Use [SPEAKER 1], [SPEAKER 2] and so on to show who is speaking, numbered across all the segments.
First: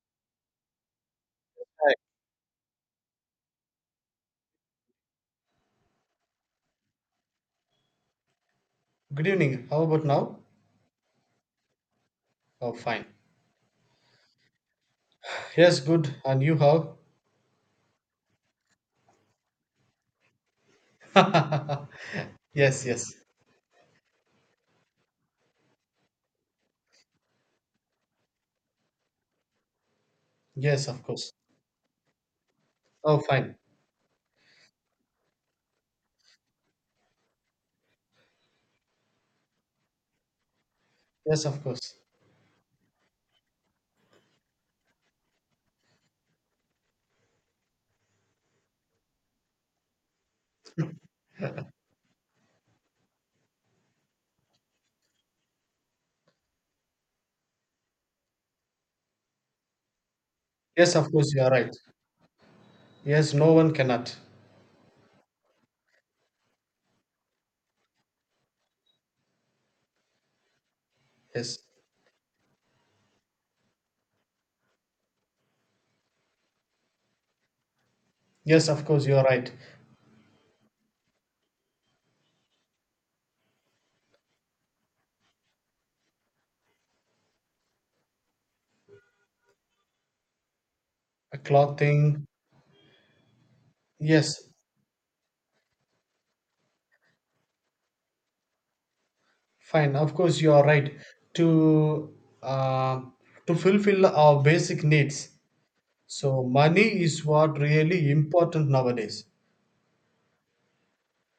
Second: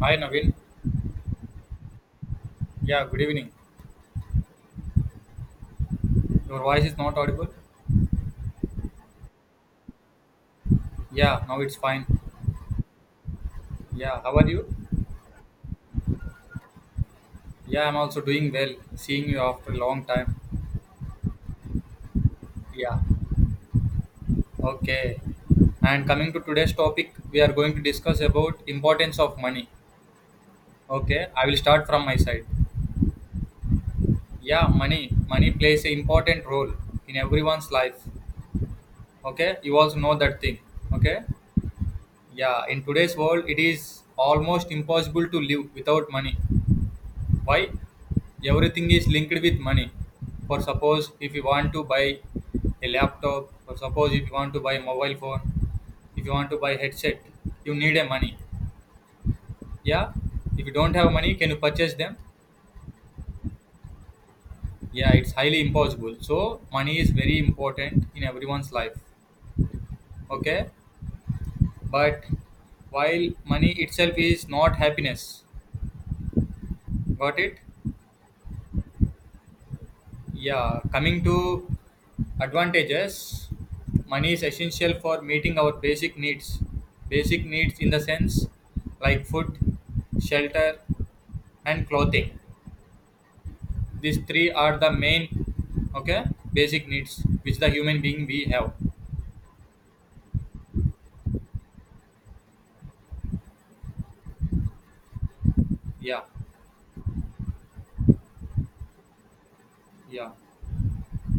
[SPEAKER 1] Hi Naveen.
[SPEAKER 2] Hi.
[SPEAKER 1] Yeah, good evening. Your voice is not audible.
[SPEAKER 2] Good evening. How about now?
[SPEAKER 1] Yeah, now it's fine.
[SPEAKER 2] Oh, fine.
[SPEAKER 1] Yeah, how are you?
[SPEAKER 2] Yes, good. And you how?
[SPEAKER 1] Yeah, I'm also doing well. Seeing you after a long time.
[SPEAKER 2] Yes,
[SPEAKER 1] Yeah.
[SPEAKER 2] yes.
[SPEAKER 1] Okay. And coming to today's topic, we are going to discuss about importance of money.
[SPEAKER 2] Yes, of
[SPEAKER 1] Okay,
[SPEAKER 2] course.
[SPEAKER 1] I will start from my side.
[SPEAKER 2] Oh, fine.
[SPEAKER 1] Yeah, money Money plays an important role in everyone's life. Okay, you also know that thing. Okay.
[SPEAKER 2] Yes, of course.
[SPEAKER 1] Yeah, in today's world, it is almost impossible to live without money. Why? Everything is linked with money. For suppose, if you want to buy a laptop, or suppose if you want to buy mobile phone, if you want to buy headset, you need a money. Yeah, if you don't
[SPEAKER 2] Yes, of
[SPEAKER 1] have
[SPEAKER 2] course,
[SPEAKER 1] money,
[SPEAKER 2] you
[SPEAKER 1] can
[SPEAKER 2] are
[SPEAKER 1] you
[SPEAKER 2] right.
[SPEAKER 1] purchase them?
[SPEAKER 2] Yes, no one cannot.
[SPEAKER 1] Yeah, it's highly impossible, so money is very important in everyone's life. Okay.
[SPEAKER 2] Yes.
[SPEAKER 1] But while money itself is not happiness, got it?
[SPEAKER 2] Yes, of course, you are right.
[SPEAKER 1] Yeah, coming to advantages, money is essential for meeting our basic needs. Basic needs in the sense like food, shelter,
[SPEAKER 2] A clock
[SPEAKER 1] and
[SPEAKER 2] thing.
[SPEAKER 1] clothing. These
[SPEAKER 2] Yes,
[SPEAKER 1] three are the main, okay, basic needs which the human being we have.
[SPEAKER 2] fine. Of course, you are right. To uh, to fulfill our basic needs.
[SPEAKER 1] Yeah,
[SPEAKER 2] So money is what really important nowadays.
[SPEAKER 1] yeah,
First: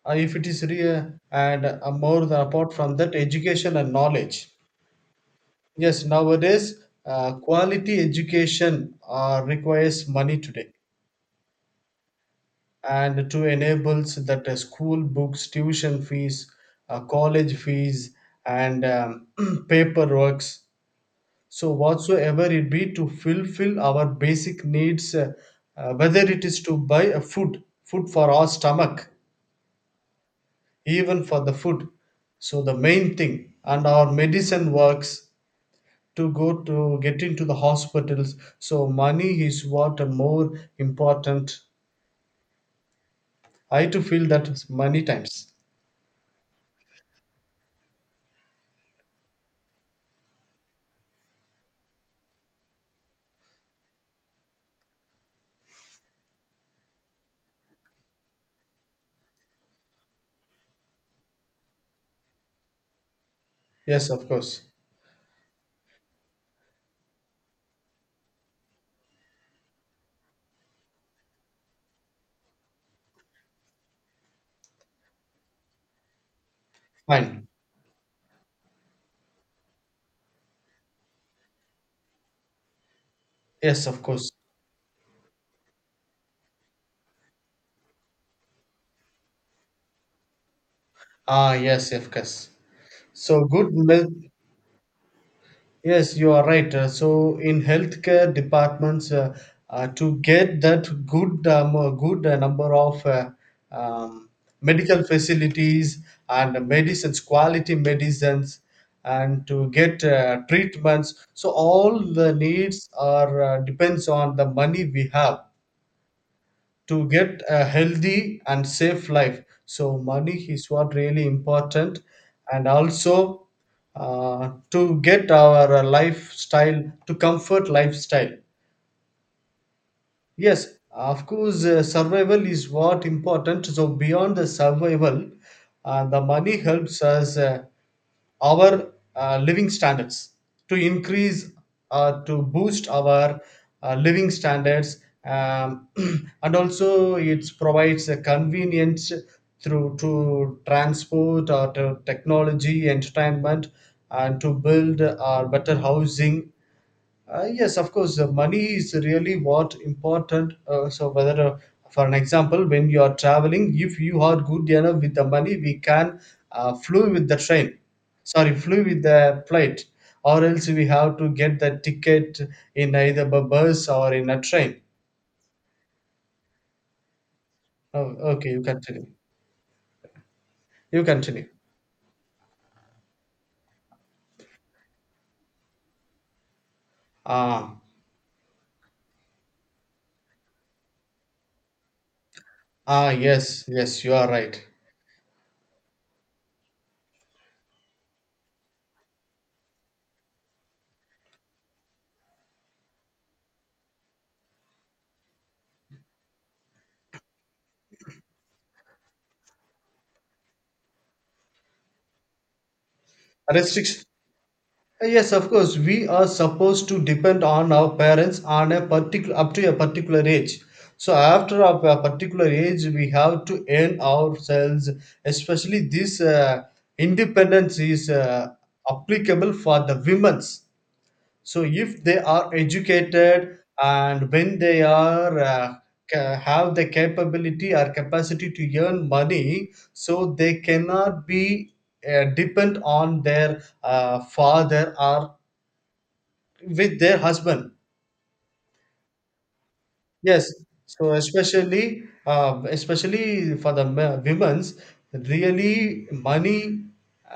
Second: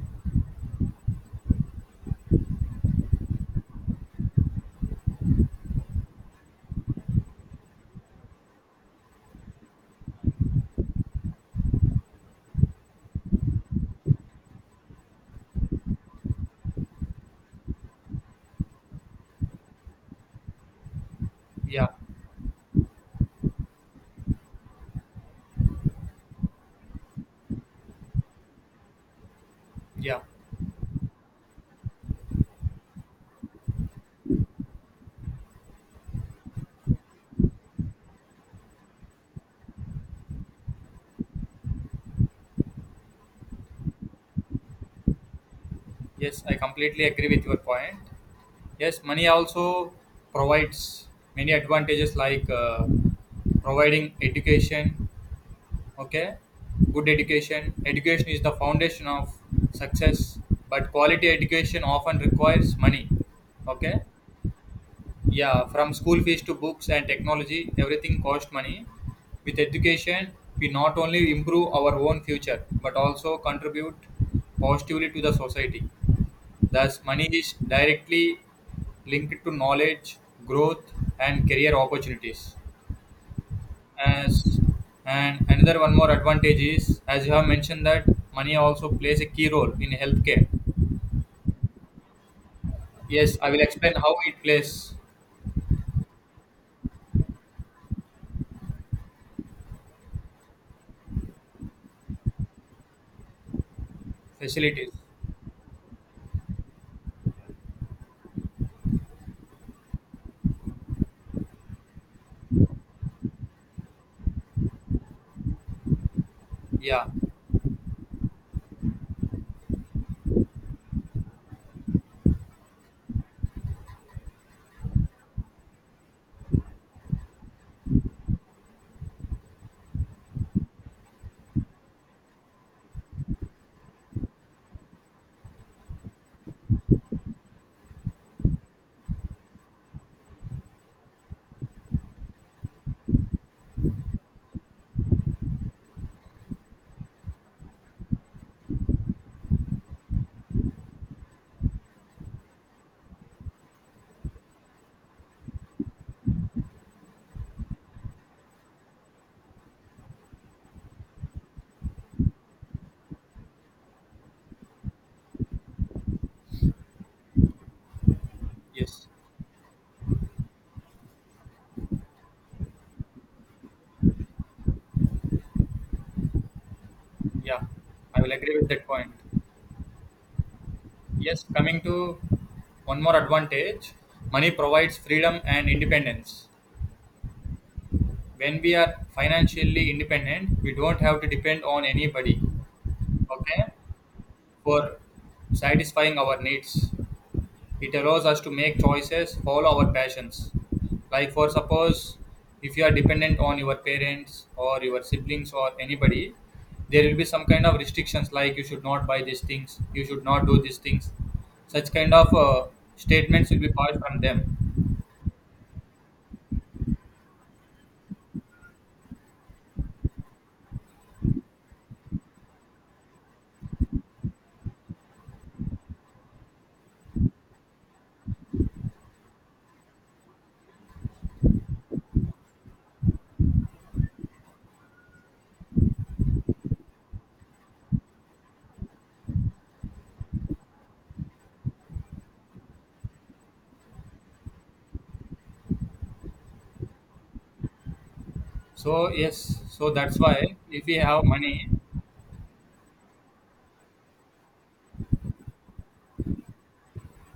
[SPEAKER 2] If it is real and more than apart from that education and knowledge. Yes, nowadays quality education requires money today, and to enables that school books, tuition fees, college fees, and paperworks. So
[SPEAKER 1] yeah,
[SPEAKER 2] whatsoever it be to fulfill our basic needs. Whether it is to buy a food for our stomach,
[SPEAKER 1] yeah.
[SPEAKER 2] even for the food. So the main thing, and our medicine works, to go to get into the hospitals. So money is what a more important. I to feel that many times.
[SPEAKER 1] Yes, I completely agree with your point. Yes, money also provides many advantages like providing education. Okay, good education is the foundation of success, but quality education often requires money. Okay.
[SPEAKER 2] Yes, of course.
[SPEAKER 1] Yeah, from school fees to books and technology, everything costs money. With education, we not only improve our own future but also contribute positively to the society. Thus money
[SPEAKER 2] Fine.
[SPEAKER 1] is directly linked to knowledge, growth, and career opportunities.
[SPEAKER 2] Yes, of course.
[SPEAKER 1] As and another one more advantage is, as you have mentioned, that money also plays a key role in healthcare.
[SPEAKER 2] Ah, yes, of course.
[SPEAKER 1] Yes,
[SPEAKER 2] So
[SPEAKER 1] I will
[SPEAKER 2] good
[SPEAKER 1] explain
[SPEAKER 2] milk.
[SPEAKER 1] how it plays
[SPEAKER 2] Yes, you are right. So in healthcare departments, to get that good number of um,
[SPEAKER 1] facilities.
[SPEAKER 2] medical facilities and medicines, quality medicines, and to get treatments, so all the needs are depends on the money we have
[SPEAKER 1] Yeah,
[SPEAKER 2] to get a healthy and safe life. So money is what really important, and also to get our lifestyle to comfort lifestyle. Yes, of course, survival is what important. So beyond the survival, the money helps us our living standards to increase, to boost our living standards. um, and also it provides a convenience through to transport or to technology entertainment, and to build better housing. Yes, of course, money is really what important. So, whether for an example, when you are traveling, if you are good enough with the money, we can flew with the train. Sorry, flew with
[SPEAKER 1] yes,
[SPEAKER 2] the flight, or else we have to get the ticket in either a bus or in a train.
[SPEAKER 1] yeah,
[SPEAKER 2] Oh,
[SPEAKER 1] I will
[SPEAKER 2] okay,
[SPEAKER 1] agree
[SPEAKER 2] you
[SPEAKER 1] with that
[SPEAKER 2] continue.
[SPEAKER 1] point.
[SPEAKER 2] You
[SPEAKER 1] Yes,
[SPEAKER 2] continue.
[SPEAKER 1] coming to one more advantage, money provides freedom and independence.
[SPEAKER 2] Ah,
[SPEAKER 1] When we are financially independent, we don't have to depend on anybody,
[SPEAKER 2] ah,
[SPEAKER 1] okay,
[SPEAKER 2] yes, yes, you are right.
[SPEAKER 1] for satisfying our needs. It allows us to make choices, follow our passions. Like, for suppose, if you are dependent on your parents or your siblings or anybody, there will be some kind of restrictions like you should not buy these things, you should not do these things. Such kind of statements will be passed
[SPEAKER 2] Restriction.
[SPEAKER 1] from them.
[SPEAKER 2] Yes, of course, we are supposed to depend on our parents on a particular, up to a particular age. So after a particular age, we have to earn ourselves. Especially this independence is applicable for the women's. So if they are educated and when they are have the capability or capacity to earn money, so they cannot be depend on their father or with their husband.
[SPEAKER 1] So, yes, so that's
[SPEAKER 2] Yes,
[SPEAKER 1] why if we
[SPEAKER 2] so
[SPEAKER 1] have money,
[SPEAKER 2] especially for the women's, really money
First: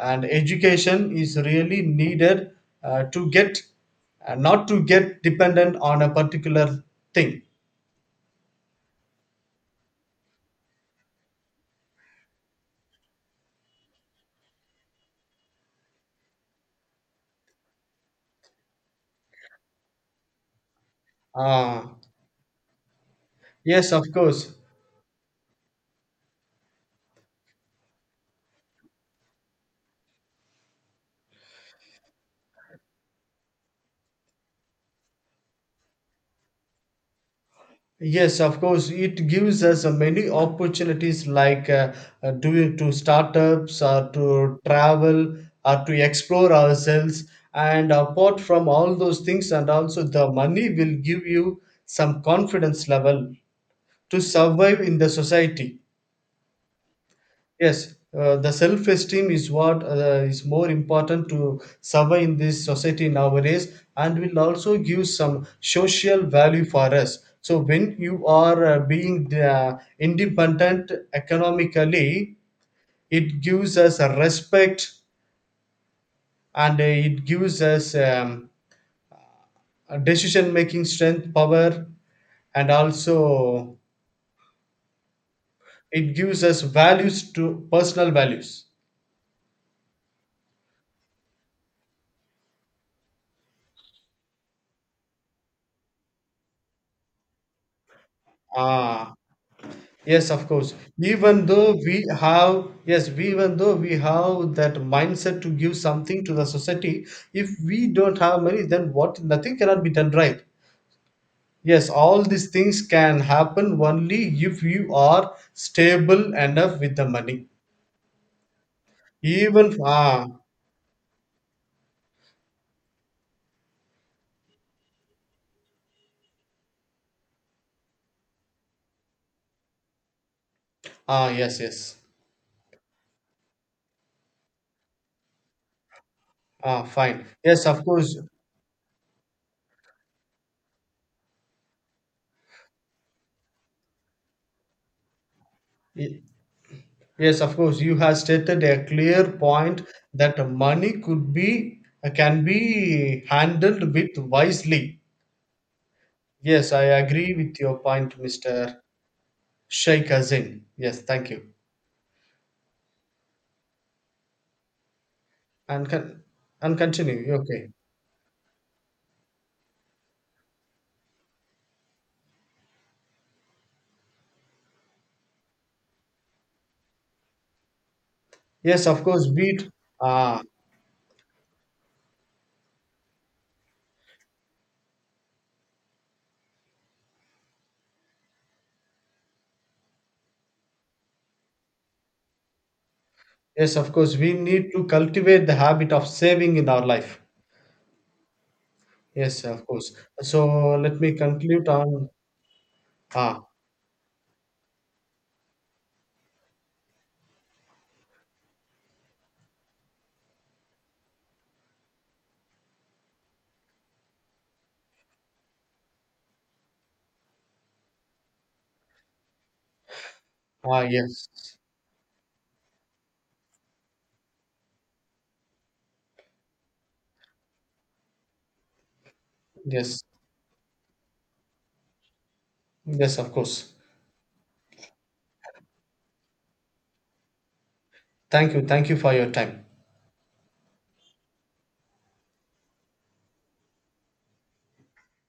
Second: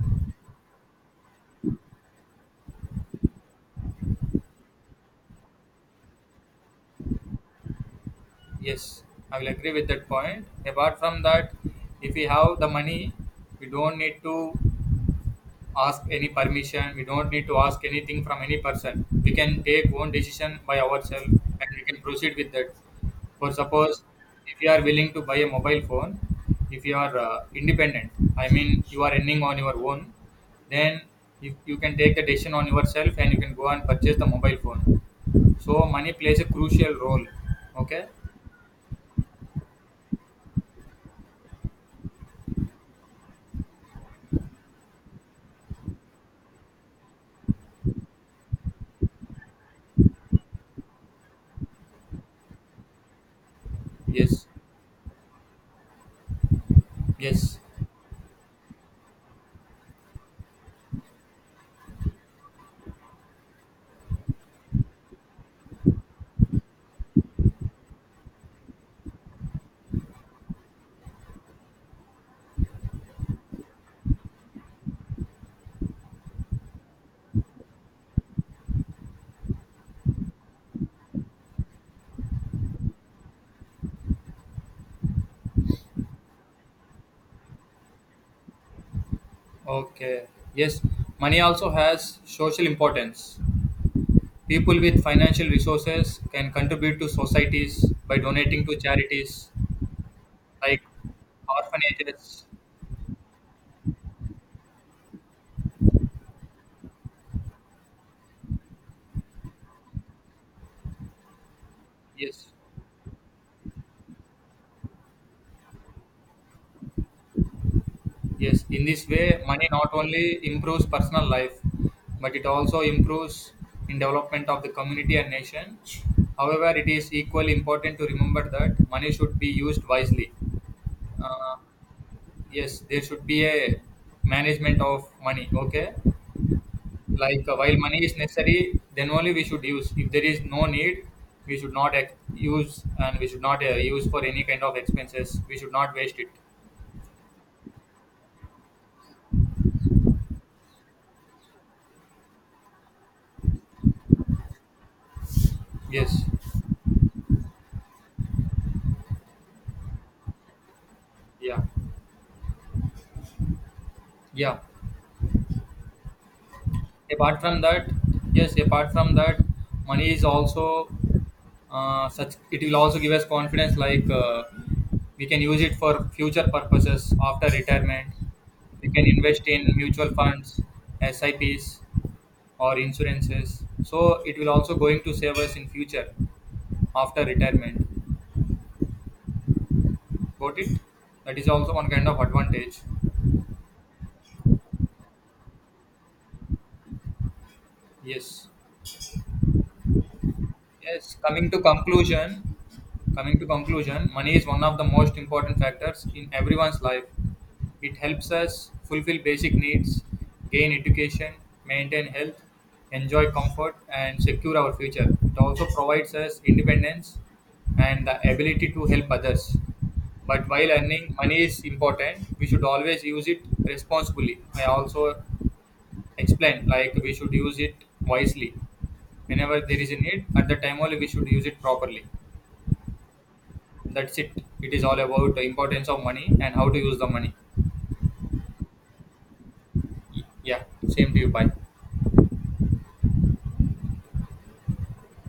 [SPEAKER 2] and education is really needed to get not to get dependent on a particular thing.
[SPEAKER 1] yes, I will agree with that point. Apart from that, if we have the money, we don't need to ask any permission. We don't need to ask anything from any person. We can take own decision by ourselves and we
[SPEAKER 2] uh,
[SPEAKER 1] can proceed with that. For
[SPEAKER 2] yes,
[SPEAKER 1] suppose,
[SPEAKER 2] of course.
[SPEAKER 1] if you are willing to buy a mobile phone, if you are independent, I mean you are earning on your own, then you can take the decision on yourself and you can go and purchase the mobile phone. So money plays a crucial role. Okay.
[SPEAKER 2] Yes, of course, it gives us many opportunities, like doing to startups or to travel or to explore ourselves. And apart from all those things, and also the money will give you some confidence level to
[SPEAKER 1] Yes.
[SPEAKER 2] survive in the society.
[SPEAKER 1] Yes.
[SPEAKER 2] Yes, the self-esteem is what is more important to survive in this society nowadays, and will also give some social value for us. So when you are being independent economically, it gives us a respect, and it gives us a decision-making strength, power, and also it gives us values to personal values.
[SPEAKER 1] Okay. Yes. Money also has social importance. People with financial resources can contribute to societies by donating to
[SPEAKER 2] Ah.
[SPEAKER 1] charities
[SPEAKER 2] Yes, of course.
[SPEAKER 1] like
[SPEAKER 2] Even though we
[SPEAKER 1] orphanages.
[SPEAKER 2] have, yes, even though we have that mindset to give something to the society, if we don't have money, then what? Nothing cannot be done right. Yes, all
[SPEAKER 1] Yes,
[SPEAKER 2] these things can happen only if you are stable enough with the money.
[SPEAKER 1] yes. In this way, money
[SPEAKER 2] Even.
[SPEAKER 1] not
[SPEAKER 2] Ah,
[SPEAKER 1] only improves personal life, but it also improves in development of the community and nation. However, it is equally important to remember that money should be used wisely.
[SPEAKER 2] ah,
[SPEAKER 1] Uh,
[SPEAKER 2] yes, yes.
[SPEAKER 1] yes, there should be a management of money. Okay.
[SPEAKER 2] Ah, fine.
[SPEAKER 1] Like
[SPEAKER 2] Yes,
[SPEAKER 1] while
[SPEAKER 2] of
[SPEAKER 1] money is
[SPEAKER 2] course.
[SPEAKER 1] necessary, then only we should use. If there is no need, we should not use and we should not use for any kind of expenses. We should not waste
[SPEAKER 2] Y-
[SPEAKER 1] it.
[SPEAKER 2] yes, of course, you have stated a clear point that money could be can be handled with wisely.
[SPEAKER 1] Yes.
[SPEAKER 2] Yes, I agree with your point, Mr. Sheikh Azim. Yes, thank you.
[SPEAKER 1] Yeah. Yeah.
[SPEAKER 2] And con- and continue.
[SPEAKER 1] Apart from
[SPEAKER 2] Okay.
[SPEAKER 1] that, yes. Apart from that, money is also such. It will also give us confidence. Like we can use it for future purposes after retirement.
[SPEAKER 2] Yes,
[SPEAKER 1] We
[SPEAKER 2] of
[SPEAKER 1] can
[SPEAKER 2] course,
[SPEAKER 1] invest
[SPEAKER 2] we
[SPEAKER 1] in mutual
[SPEAKER 2] ah
[SPEAKER 1] funds, SIPs or insurances. So it will also going to save us in future after retirement. Got it? That is also one kind of advantage.
[SPEAKER 2] yes, of course, we need to cultivate the habit of saving in our life.
[SPEAKER 1] Yes.
[SPEAKER 2] Yes, of course. So let me
[SPEAKER 1] Yes, coming to
[SPEAKER 2] conclude on.
[SPEAKER 1] conclusion, coming
[SPEAKER 2] Ah,
[SPEAKER 1] to conclusion, money is one of the most important factors in everyone's life. It helps us fulfill basic needs, gain education, maintain health, enjoy comfort, and secure our future. It also provides us independence and the ability to help others. But while
[SPEAKER 2] ah,
[SPEAKER 1] earning
[SPEAKER 2] yes,
[SPEAKER 1] money is important, we should always use it responsibly. I also explain, like, we should use it wisely. Whenever there is a
[SPEAKER 2] yes.
[SPEAKER 1] need, at the time only we should use it properly.
[SPEAKER 2] Yes, of course.
[SPEAKER 1] That's it. It is all about the importance of money and how to use the money.
[SPEAKER 2] Thank you for your time.
[SPEAKER 1] Yeah, same to you, bye.